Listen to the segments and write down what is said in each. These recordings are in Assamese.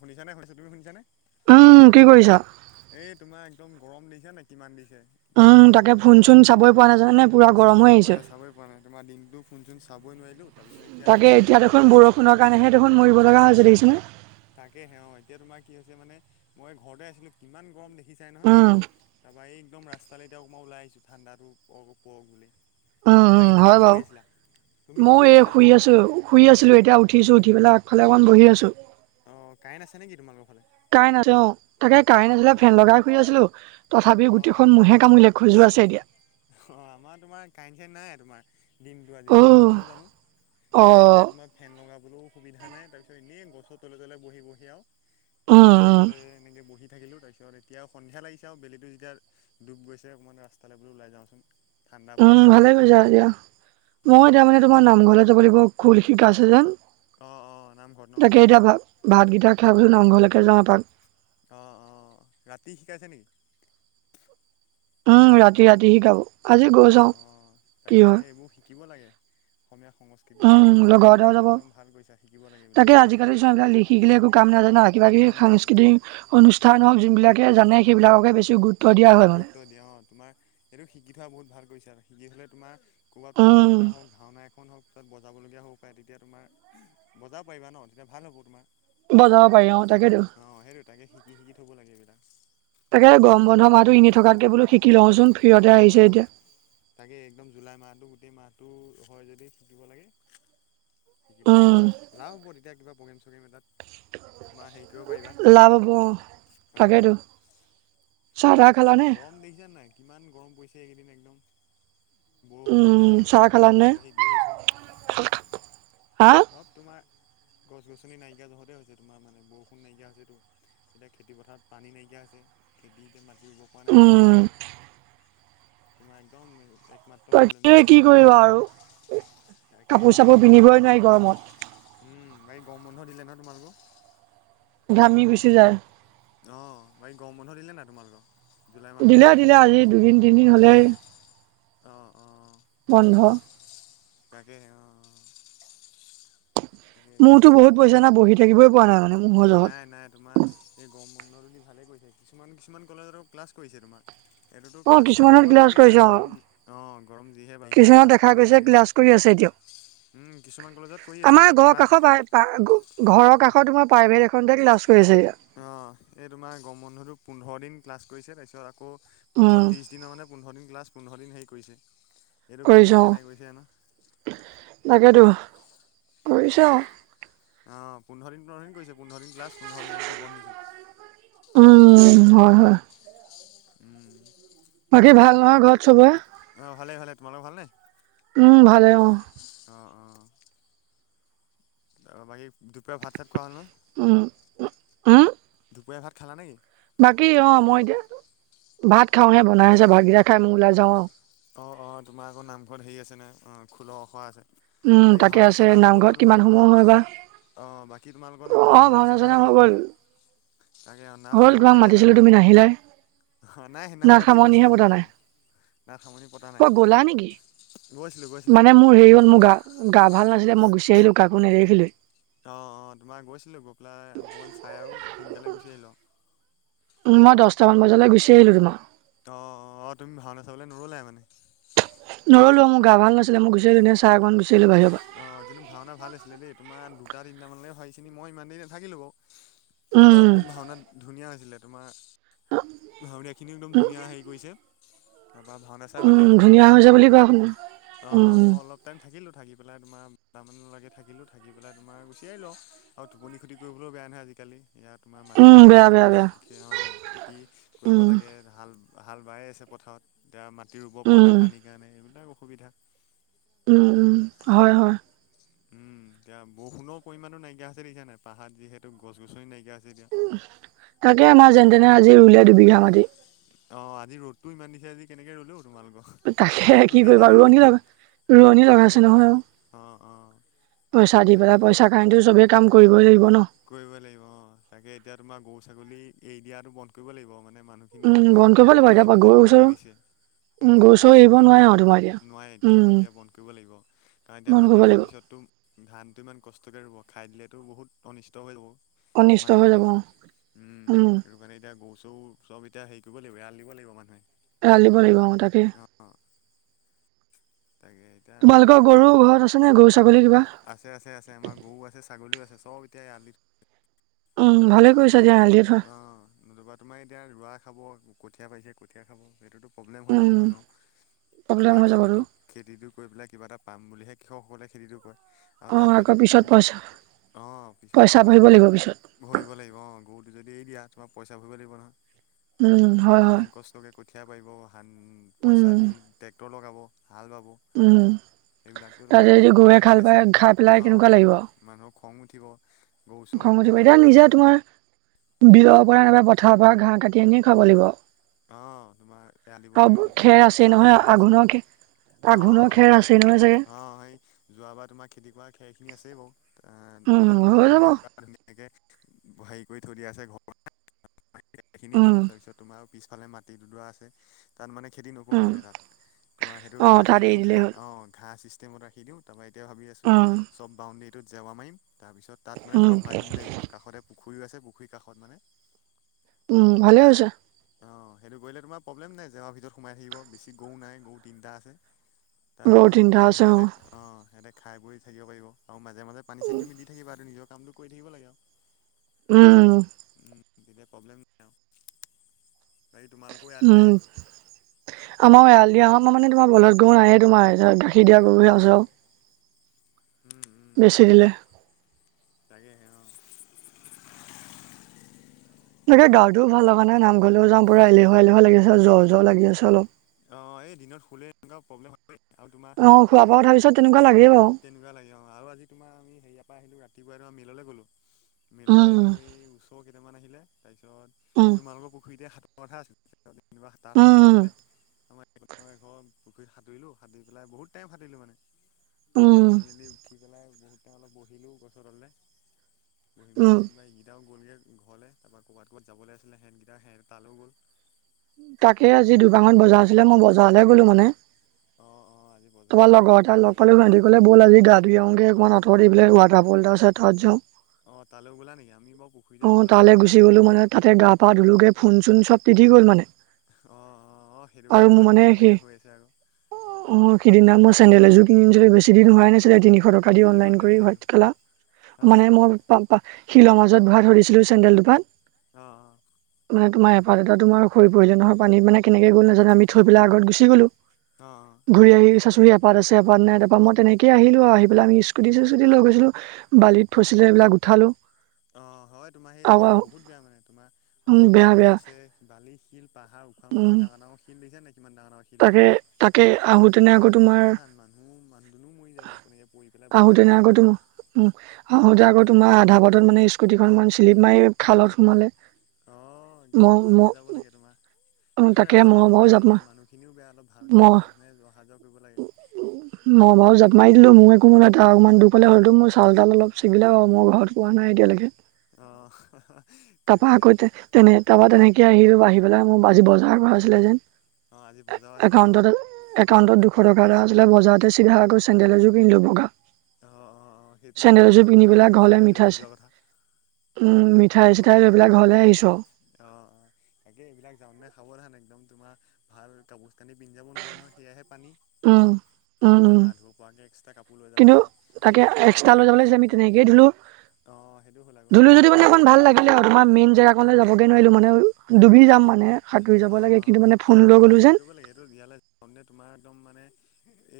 শুনিচানে-শুনিছানে তুমি শুনিছানে উম, কি কৰিছা? এই তোমাৰ একদম গৰম দিখিচানে নে কিমান দিছে। উম, তাকে তাৰপিছত ফোন এই বোলো চোন চাবই প নাজানে নে পুৰা গৰম হৈ চাবই পোৱা আহিছে। নাই চাবই পোৱা নাই তোমাৰ দিনটো ফোনচোন চাবই নোৱাৰিলোঁ। তাৰপিছত এতিয়া তাকে বোলো এতিয়া দেখোন বৰষুণৰ কাৰণেহে দেখোন মৰিব লগা হৈছে দেখিছনে। তাকেহে অ' এতিয়া তোমাৰ কি হৈছে মানে মই ঘৰতে আছিলো কিমান গৰম দেখি দেখি চাই নহয় উম তাৰপৰা এই একদম ৰাস্তালে এতিয়া অকন মই ওলাই আহিছোঁ ঠাণ্ডাটো পৰক বুলি। উম-উম, বাকী তুমি হয় কি কৰি বাৰু আছিলা তুমি কি মইও কৰি এই আছিলা শুই আছো শুই আছো এতিয়া উঠিছো উঠিপেলাই আগফালে অকণ বহি আছো। অ' কাইণ্ট আছে নেকি তোমালোকৰ ফালে? কাৰেণ্ট আছে অ'তাকে কাৰেণ্ট আছিলে অঁ ফেন লগাই শুৰি আছিলো। তথাপি গোটেইখন মহে কামুিলে খোজো আছে এতিয়া। অ' আমাৰ তোমাৰ কাৰেণ্ট-চাৰেণ্ট নাই তোমাৰ। দিনটো আজি কি অহ নহ'ল জানো অ কাৰেণ্ট নাই তোমাৰ ফেন লগাবলৈও সুবিধা নাই। তাৰ পিছত এনেই গছৰ তলে তলে বহি-বহি আৰু তোমাৰ উম গছৰ উম তলে এনেকে বহি থাকিলো তাৰপিছত এতিয়া সন্ধিয়া লাগিছে আৰু বেলিো যেতিয়া ডুব গৈছে অকণমান ৰাস্তালৈ বোলো ওলাই যাওচোন। উম, ভালে কৈছা এতিা মই উম, এতিয়া মানে বাকী খোৱা তোমাৰ নামঘৰলৈ যাব লাগিব খোল শিকা আছে যেন। অঁ অঁ নামঘৰত ন তাকে এতিয়া ভাতকেইটা খাইাবচোন নামঘলৈকে যাওঁ এপাক। অহ-অহ ৰাতি শিকাইছে নেকি? ৰাতি-ৰাতি শিকাব আজি গৈ অঁ চাওঁ অঁ কি তাকে তাকে হয়? এইবোৰ শিকিব লাগে। অসমীয়া সংস্কৃতি উম বস্তু এটা শিকিব লগৰতেও লাগে যাব একদম ভাল কৰিছা, শিকিব লাগে এইবিলাক জানা কিবা-কিবি কাম নাই কাম সাংস্কৃতিক নাই অনুষ্ঠান হওক যোনবিলাকে জানে সেইবিলাককে বেছি গুৰুত্ব দিয়া হয় মানে গুৰুত্ব দিয়া অ' তোমাৰ এইটো শিকি থোৱা বহুত ভাল কৰিছা আৰু শিকি থলে তোমাৰ ক'ৰবাত প্ৰগ্ৰেম উম এটা হওক, ভাওনা এখন হওক, তাৰছত বজাবলগীয়া হ'ব পাৰে তেতিয়া তোমাৰ বজাব পাৰিবা ন তেতিয়া ভাল হ'ব তোমাৰ। বজাব পাৰি অ', তাকেইেতো। অ সেইটো তাকে শিকি শিকি থ'ব লাগে এইবিলাক তাকে গৰম বন্ধ মাহটো এনে থাক অ', অ', এতিয়া তাকে একদম জুলাই মাহতটো গোটেই মাহ হয় যদি শিকিব লাগে, শিকিলে উম তোমাৰ লাভ হ'ব তেতিয়া কিবা প্ৰগ্ৰেম সোগ্ৰেম এটাত বা হেৰি কৰিব পাৰিবা লাভ হব অ', অ তাকেইেতো চ গৰম দেখিছা নাই, কিমান গৰম পৰিছে এইকেইদিন একদম। বৰষুণ উম নাই, চাহ গৰমটো খালানে বাঢ়ি বাঢ়ি গৈ আছে। হা সব তোমাৰ গছ গছনি নাইকিয়া যহতে হৈছে। তোমাৰ মানে বৰষুণ নাইকিয়া হৈছেটো। এতিয়া খেতি পথাৰত পানী নাইকিয়া হৈছে। খেতি এতিয়া মাটি ৰুব পৰা নাই উম মানুহবিলাকে। [inaudible] তোমাৰ একদম একমাত্ৰ তাকে প্ৰব্লেমটো হৈছে কি কৰিবা বৰষুণ নাই আৰু কাপোৰ তাকেহে অ' চাপোৰ পিন্ধিবই নোৱাৰি গৰমত উম, বাকী গৰম বন্ধ দিলে নহয় তোমালোকো ঘামি গুছি যায়। অ' বাকী গৰম বন্ধ দিলে নাই তোমালোকৰ? দিলে, দিলে। আজি দুদিন তিনদিন হ'লেই অ' অ' বন্ধ তাকেহে অ' তাকে একদম মোৰতো এই বহুত গৰম বন্ধ পইচা না বহি থাকিবই পোৱা নাই মানে মোৰ জহত নাই, নাই তোমাৰ এই গৰম বন্ধটো দি ভালে কৰিছে। কিছুমান কিছুমান কলেজৰ ক্লাছ কৰিছে তোমাৰ এনেটো অ ক্লাছটো কিছুমানত কৰিব ক্লাছ নালাগে না কৰিছে অ গৰম অ' গৰম যিহে বাঢ়িছে কিছুমানত ক্লাছ দেখা কৰিব গৈছে নালাগে। ক্লাছ কৰি আছে দিয়ক। উম, কিছুমান কলেজত কৰি আছে আমাৰ মানে ঘৰৰ তোমাৰ কাষৰৰ কা ঘৰৰ কাষৰ তোমাৰ প্ৰাইভেট এখনটে লাষ্ট অ' এই তোমাৰ গৰম বন্ধুতো পোন্ধৰ দিন ক্লাছ কৰিছে। তাৰপিছত আকৌ উম পোন্ধৰ ত্ৰিছ দিনৰ মানে পোন্ধৰ দিন ক্লাছ পোন্ধৰ দিন হেৰি কৰিছে। এইটো গৰমত কৰিছোঁ, কেনে কৰিছে জানো তাকেতো। কৰিছোঁ আহ আহ পোন্ধৰ দিন পোন্ধৰ দিন কৰিছে। পোন্ধৰ দিন ক্লাছ পোন্ধৰ দিন আকৌ বন্ধ দিছে। উম হয় হয় উম। বাকী ভাল নহয় ঘৰত চবৰে। অ ভালে ভালে তোমালোক ভাল নে? উম ভালে অ। অ বাকী দুপৰীয়া ভাত চাট খুৱা হ'ল ন? উ উ দুপৰীয়া ভাত খালা নেকি? বাকী অ মই এতিয়া ভাত খাওঁহে বনাই আছে, ভাতকেইটা খাই মই ওলাই যাওঁ আৰু। অ অ তোমাৰ আকৌ নামঘৰত হেৰি আছেনে অঁ খোলা ওখ আছে। উম বাকী তাকে ভাওনা আছে চাওনা হৈ গ'ল নামঘৰত নহয় কিমান তোমালোকৰ ভাও সময় হয় বা। অ বাকী তোমালোকৰ নামঘ ভাওনা চানা হৈ গ'ল নহয়? তাকে হল তোমাক মাতিছিলো তুমি নাহিলাই। হ নাই সেইদিনাখন ৰাতি গৈছিলো ভাওনা চাব। অই গ'লা নেকি, গৈছিলো গৈছিলো মানে মোৰ হেৰি হ'ল মোৰ গা গা ভাল নাছিলেই গুচি আহিলো কাকো এ নদেখিলোঁৱেই। অ, অ তোমাৰ গৈছিলো গৈ পেলাই অকমান চাই আৰু সোনকালে গুচি আহিলোঁ আৰু। উ মই দশটামান বজালৈ গুচি আহিলো তোমাৰ। অ' অ' তুমি ভাওনা চাবলৈ নগলাই মানে। নগলো মোৰ গা ভাল নাছিলে মই গুচো ধুনীয়া চাহ অকন গু অ কিন্তু ভাওনা ভাল আছিলে দেই তোমাৰ দুটা তিনিটামানলৈকে হয় চিনি মই ইমান দেৰি নাথাকিলো বাৰু। তোমাৰ উম একদম ভাওনাত ধুনীয়া হৈছিলে তোমাৰ ভাওৰীয়াখিনি একদম ধুনীয়া হেৰি কৰিছে। তাৰপৰা ভাওনা চাই ভাল উম লাগিছিলে ধুনীয়া হৈ যে বুলি মই কোৱা শুন অ মই অলপ টাইম থাক থাকিলোঁ থাকি পেলাই তোমাৰ দুটামানলৈকে থাকিলো থাকি পেলাই তোমাৰ গুচি আহিলোঁ আও, আৰু টোপনি খতি কৰিবলৈও বেয়া নহে আজিকালি ইয়াত তোমাৰ মাটি উম বেয়া খেতি বেয়া বেয়া বাতি অঁ খেতি কৰিব উম লাগে হাল হাল বাই আছে পথাৰত এতিয়া মাটি ৰুব পৰা নাই উম পানীৰ কাৰণে, এইবিলাক অসুবিধা। উম উম হয় হয়। উম এতিয়া বৰষুণৰ পৰিমাণো নাইকিয়া হৈছে দেখিছা নাই, পাহাৰত যিহেতু গছ গছনি নাইকিয়া হৈছে এতিয়া উম তাকে গছ আমাৰ গছনি যেন তেনে আজি ৰুলে দুবিঘা মাটি। অ আজি ৰ'দটো ইমান দিছে আজি কেনেকে ৰুলে ঔ? তোমালোক তাকে ৰ'দতো কি দেখিছা কৰিবা নাই আজি ৰোৱনী কিমান, লগা ৰোৱনী অঁ লগাইছে ৰোৱনী ল নহয় অ অঁ। পইচা দি পেলাই, পইচা কাৰনেটো চবে কাম কৰিবই লাগিব ন। কৰিব লাগিব অঁ, তাকে এতিয়া তোমাৰ গৰু ছাগলী এৰি দিয়াটো বন্ধ কৰিব লাগিব মানে মানুহখিনিয়ে উম বন্ধ কৰিব গম পাব লাগিব এতিয়া যে গৰু মাটি চৰু ৰুইছে। উম গৰু চৰু এৰিব এৰি নোৱাৰে দিয়া আৰু তোমাৰ এতিয়া নোৱাই এতিয়া উম এতিয়া বন্ধ কৰিব লাগিব, কাৰণ এতিয়া বন্ধ কৰিব মাটি লাগিব ৰোৱাৰ পিছততো ধানটো ইমান কষ্টকে ৰুব খায় দিলেতো বহুত অনিষ্ট হৈ যাব। অনিষ্ট হৈ মানুহখিনি যাব উম উম সেইটো কাৰণে এতিয়া গৰু চৰু চব এতিয়া হেৰি কৰিব লাগিব এৰাল দিব লাগিব মানুহে। এৰাল দিব লাগিব অ তাকে অ তাকে এতিয়া তোমালোকৰ এই, গৰু ঘৰত আছে নে গৰু ছাগলী কিবা আছে আছে আছে আমাৰ গৰু আছে ছাগলীও আছে। চব এতিয়া এৰালি সৰু উম গৰু ভালে তোমাৰ, কৰিছা দিয়া এৰাল দি থোৱা অহ নোযোৱা তোমাৰ এই এতিয়া ৰোৱা খাব, কঠীয়া পাইছে কঠীয়া খাব সেইটোতো প্ৰব্লেম হৈ যাব উম মানুহ প্ৰব্লেম কিবা হৈ যাবতো খেতিটো খেতিটো কৰি পেলাই কিবা এটা পাম বুলিহে কৃষকসকলে খেতিটো কৰে। আৰু অ তাত আকৌ যদি পিছত পইচা পইচা ভৰিবব লাগিব পিছত। ভৰি লাগিব অ গৰুটো যদি এৰি দিয়া তোমাৰ পইচা ভৰিব লাগিব নহয়। উম, হয় হয়। ইমান কষ্টকে কঠীয়া পাৰিব ধান পইচা উম দি ট্ৰেক্টৰ লগাব। হাল বাব উম, সেইবিলাকতো তাৰপিছত তোমাৰ যদি গৰুৱে হেৰি খাল আছে পাই খাই পেলাই অ কেনেকুৱা লাগিব? মানুহৰ খং উঠিব, গৰু চৰু খং উঠিব তোমাৰ এতিয়া হেৰি নিজে কৰিব তোমাৰ বিলৰ পৰা নাইবা পথাৰৰ পৰা ঘাঁহ কাটি আনিয়ে খোৱাব লাগিব। অ তোমাৰ এয়া দিব আৰু লাগিব, খেৰ য'ত আছেই খালী নহয় জেগা আছে। আঘোণৰ খে অ আঘোণৰ অ খেৰ তোমাৰ আছেই নহয় চাগে অ সেই যোৱাবাৰ তোমাৰ খেতি কৰা খে খিনি আছেই বাও আ উম মণা হৈ যাব মাৰি থোৱা ধুনীয়াকে হেৰি কৰি থৈ দিয়া আছে [unintelligible] খিনি উম দিম তা পিছত তোমাৰ পিছ ইফালে মাটি দুডৰা আছে তাত মানে খেতি নকৰোঁ উম মানে তাত তোমাৰ সেইটো অ তাত ৰাখি এৰি দিওঁ দিলেই হ'ল ঘাঁহ অ ঘাঁহ চিষ্টেমত ৰাখি দিওঁ তা পা তেতিয়া ভাবি আছো উম চব বাউণ্ডেৰীটোত জাবাৰম তাৰপিছত তাত মান উম তোমাৰ ভৰাই দিম বুলি ভাবিছিলো কাষতে পুখুৰীও আছে পুখুৰীৰ কাষত মানে উম, ভালে হৈছে। অ সেইটো কৰিলে তোমাৰ প্ৰব্লেম নাই জেৱাৰ ভিতৰত সোমাই থাকিব বেছি গৰু নাই গৰু তিনিটা আছে। তাত গৰু তোমাৰ তিনিটা ধুনীয়াকে আছে সিহঁতে অ সিহঁতে খাই বৈ থাকিব পাৰিব। আৰু মাজে মাজে পানী চানী তুমি দি থাকিবা আৰু নিজৰ কামটো কৰি থাকিব লাগে আও। উম। দিলে প্ৰব্লেম নাই আও। উম, আমাৰ এয়াল দিয়াৰ হত মানে তোমাৰ বলধ গৰু নায়ে তোমাৰ এজ গাখ সেই দিয়া গৰু হে আছে আও। অ' উম। বেচি দিলে। তাকে আহে অ তেনেকে গাৱটোও ভাল হয় নামৰও য পু এলেহা এলেহুৱা লাগিছে জ্ব জ্বৰ লাগিছেলপ অ, এই দিনত খুলে এনেকুৱা প্ৰব্লেম হয় আৰু তোমাৰ অ, খোৱা বোৱা এইয়া উঠাৰ পিছত তেনেকুৱা লাগেই বাৰু তেনেকুৱা লাগে অ' আৰু আজি তোমাৰ আমি হেয়াৰ পৰা আহিলো ৰাতিপুৱাই তম মিললে গ'লো মিললৈ উম গৈ ওচৰ কেইটামান আহিলে উম তাৰিছত তোমালোকৰ পুখুৰীতে কথা আছিলে যোাত হাতা উম নহলে আমাৰ ঘৰৰ [inaudible] পুখুৰীত সাঁতুৰিলো সাঁতুৰি পেলাই বহুত টাইম সাটতিলো মানে উম সাঁতুৰি মেলি উঠি পেলাই বহুতে অলপ বহিলোঁ গছৰ তাললে বহি উম মেলি যেনিবা এইকেইটাও গ'লগৈ। ঘৰলে তাৰপা ক'ৰবাত ক'ৰবাত যাবলৈ আছিলে সেহতকেইটটা সহ তালো গ'ল তাকে আজি দোকানত তাৰপিছত বজাৰ আছিলে মই বজাৰলে গ'লো মানে অঁ অঁ আজি বজাৰ তোমাৰ আছিলে লগৰ আজি এটা লগ পালে বৃহস্পতিবাৰ ভি বজাৰ কলে ব'ল আজি গা ধু আহোগে অমাৰ আঁতৰি পেলাই ৱাটাৰলটা আছে তাত যাওঁ অ, তালৈ ওলা নেকি আমি বৰ পুখুৰীতে থলো আজি প ধোলকে ফোন চোন চব তিঠি গ'ল মানে অঁ অঁ অঁ সেইটো আৰু কাৰণে মোৰ পানী মানে লগা স লগা হৈ আছে আকৌ অ সদিনা মই চান জুখিনি বেছ দিন হোৱা উটি গ'ল নেকি সেইযোৰ নাছিলে। অঁ [inaudible] শিল মাজত বাত ধৰিছিলো চেণ্ডেল দুপাত অ-অ মানেমাৰ এপ এটা তোমাৰ হৈ পৰিলে নহয়ান মানে কেনেকে গ' নাজান আমি পেলাইগত গুচি গ'লো অঁ অঁ অঁ ঘূৰি আহি [unintelligible] এপাত আছে, এপাত নাই, তাপা মই তেনেকে আহিলো আৰু, আহি পেলাই আমি স্কুটি-চিস্কুটি লৈ গৈছিলো, বালিত ফছিলে। এইবিলাক উঠালো। অ, হয়, তোমাৰ সেই জেগাতটো বহুত বেয়া মানে, তোমাৰ উম অকল বেয়া বালি বেয়া আছে, বালি, শিল পাহাৰ উখা-মুখা উম ডাঙৰ -ডাঙৰ শিল দেখিছা নে নাই কিমান ডাঙৰ-ডাঙৰ শিল আছে। তাকে তাকে তাত আহোতেনে তোমাৰ আকৌ একদম সাৱধান, মানুহ, মানুহ দুনুহও মৰি যাব তেনেকে পৰি। পেলাই ভৰি হাত আহোতেনে ভাঙিব আকৌ অ' তোম, উম, আহোতে আকৌ তোমাৰ, আধা বাটত মানে স্কুটিখনন [unintelligible] চিল্প মাৰি খালত সোমালে। অ, একদম মই ম ভালকে যাব লাগে তোমাৰ, এইফালে তাকে মহ ৰাস্তাটোও বাৰু বেয়া জাপ মাৰ মানে, মানুহখিনিও বেয়া, অলপ ভালকে মহ সাৱধানে অহা-যোৱা কৰিব লাগে। মহ বাৰু জাপ মাৰি দিলো, মোৰ একো [unintelligible] এটা অকণমান দুখ পালে হৈটো মোৰ ছাল- তাল অলপ ছিগিলে বাৰু, মই ঘৰত কোৱা নাই এতিয়ালৈকে। অ। তাৰপৰা তাকেহে আকৌ তেনে তাৰপা তেনেকে আহিলো, আহি পেলাই মোৰ আজি বজাৰ বাৰ আছিলে যেন। অ' আজি বজাৰো আছিলে অ' একাউণ্টত, একাউন্টত দুশ টকা এটা আছিলে, বজাৰতে চিধা আকৌ চেণ্ডেল এযোৰ কিনিলো বগা। অ' অ' অ' সেইটোতো চেণ্ডেল ঘৰত এযোৰ গম পিন্ধি নাপাই পেলাই চাগে ঘৰলে চেন্দেল মিঠা- চিঠাই, উম, মি ঘৰ [unintelligible] অ, অ, তাকে, এইবিলাক যাওঁতে সাৱ সাৱধান একদম, তোমাৰ ভাল কাপোৰ- কানি পিন্ধি যাব নোৱাৰা নহয়, সেয়াহে পানী। উম, উম, তোমাৰ উম, গা ধুব পৰাকৈ এক্সট্ৰা কাপোৰ লৈ যাব কিন্তু লাগে, তাকে তাৰপিছত তোমাৰ অ সেইটো হ'ল আকৌ ধূলো যদি মানে অকমান ভাল লাগিলে আৰু। তোমাৰ মেইন জেগা কনলৈ যাবগে নোৱাৰিলো, মানে ডুবি যাম মানে। সাঁতুৰি যাব অ, অ, লাগে কিন্তু মানে ফোন আৰু লৈ তোমাৰ গ'লো হেৰি যেন কৰিব লাগে, এইটো ইয়ালৈ [unintelligible] তোমাৰ একদম মানে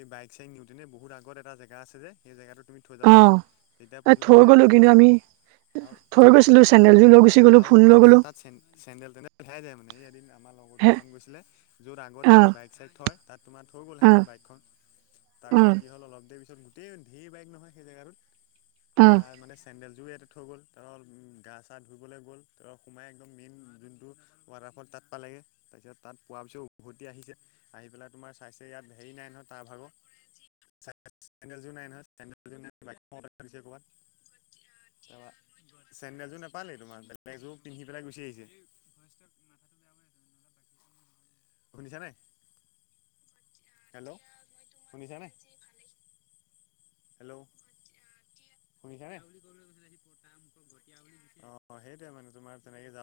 এই বাইক- চাইক [unintelligible] বহুত আগত এটা জেগা আছে যে, সেই জেগাটোত তুমি থৈ যাব লাগে, অ', তেতিয়া এই প্ৰব্লেম থৈ নাই, গ'লো কিন্তু আৰু আমি আৰু থৈ অ' আৰু গৈছিলো তোমাৰ চেন্দেলযোৰ লৈ গুচি গ'লো আৰু ফোন তোমাৰ লৈ এনেকে গ'লো তাত চে-চেন্দেল তেন্দেল [unintelligible] যায় মানে। এই এদিন আমাৰ লগৰ হে দুটামান গৈছিলে য'ত আগত অ', বাইক চাইক থয় তাত তোমাৰ থৈ গ'ল সিহঁতে অ', বাইকখন। তাৰপিছত কি অ', হ'ল অলপ দেৰি পিছত গোটেই ধে বাইক নহয় সেই জেগাটোত। অ'। তাৰ মানে চেণ্ডেল যোৰ এয়াতে থৈ গ'ল তাৰপা গা চা ধুইবলৈ গ'ল তাৰপা সোমাই একদম মেইন যোনটো ৱাটাৰফল তাত পালেগে, তাৰপিছত তাত পোৱা পিছত উভতি আহিছে আহি পেলাই তোমাৰ চাইছে ইয়াত হেৰি নাই নহয় তাৰ ভাগৰ। [inaudible] [unintelligible] চেণ্ডেলযোৰ নাই নহয় চেণ্ডেলযোৰ নাই [unintelligible] তাৰপা চেন্দেলযোৰ নাপালেই তোমাৰ বেলেগ এযোৰ পিন্ধি পেলাই গুচি আহিছে। [inaudible] শুনিছানে? হেল্ল' শুনিছানে? হেল্ল'। শুনিছানে? অ' সেইটোয়ে মানে তোমাৰ তেনেকে যাওঁ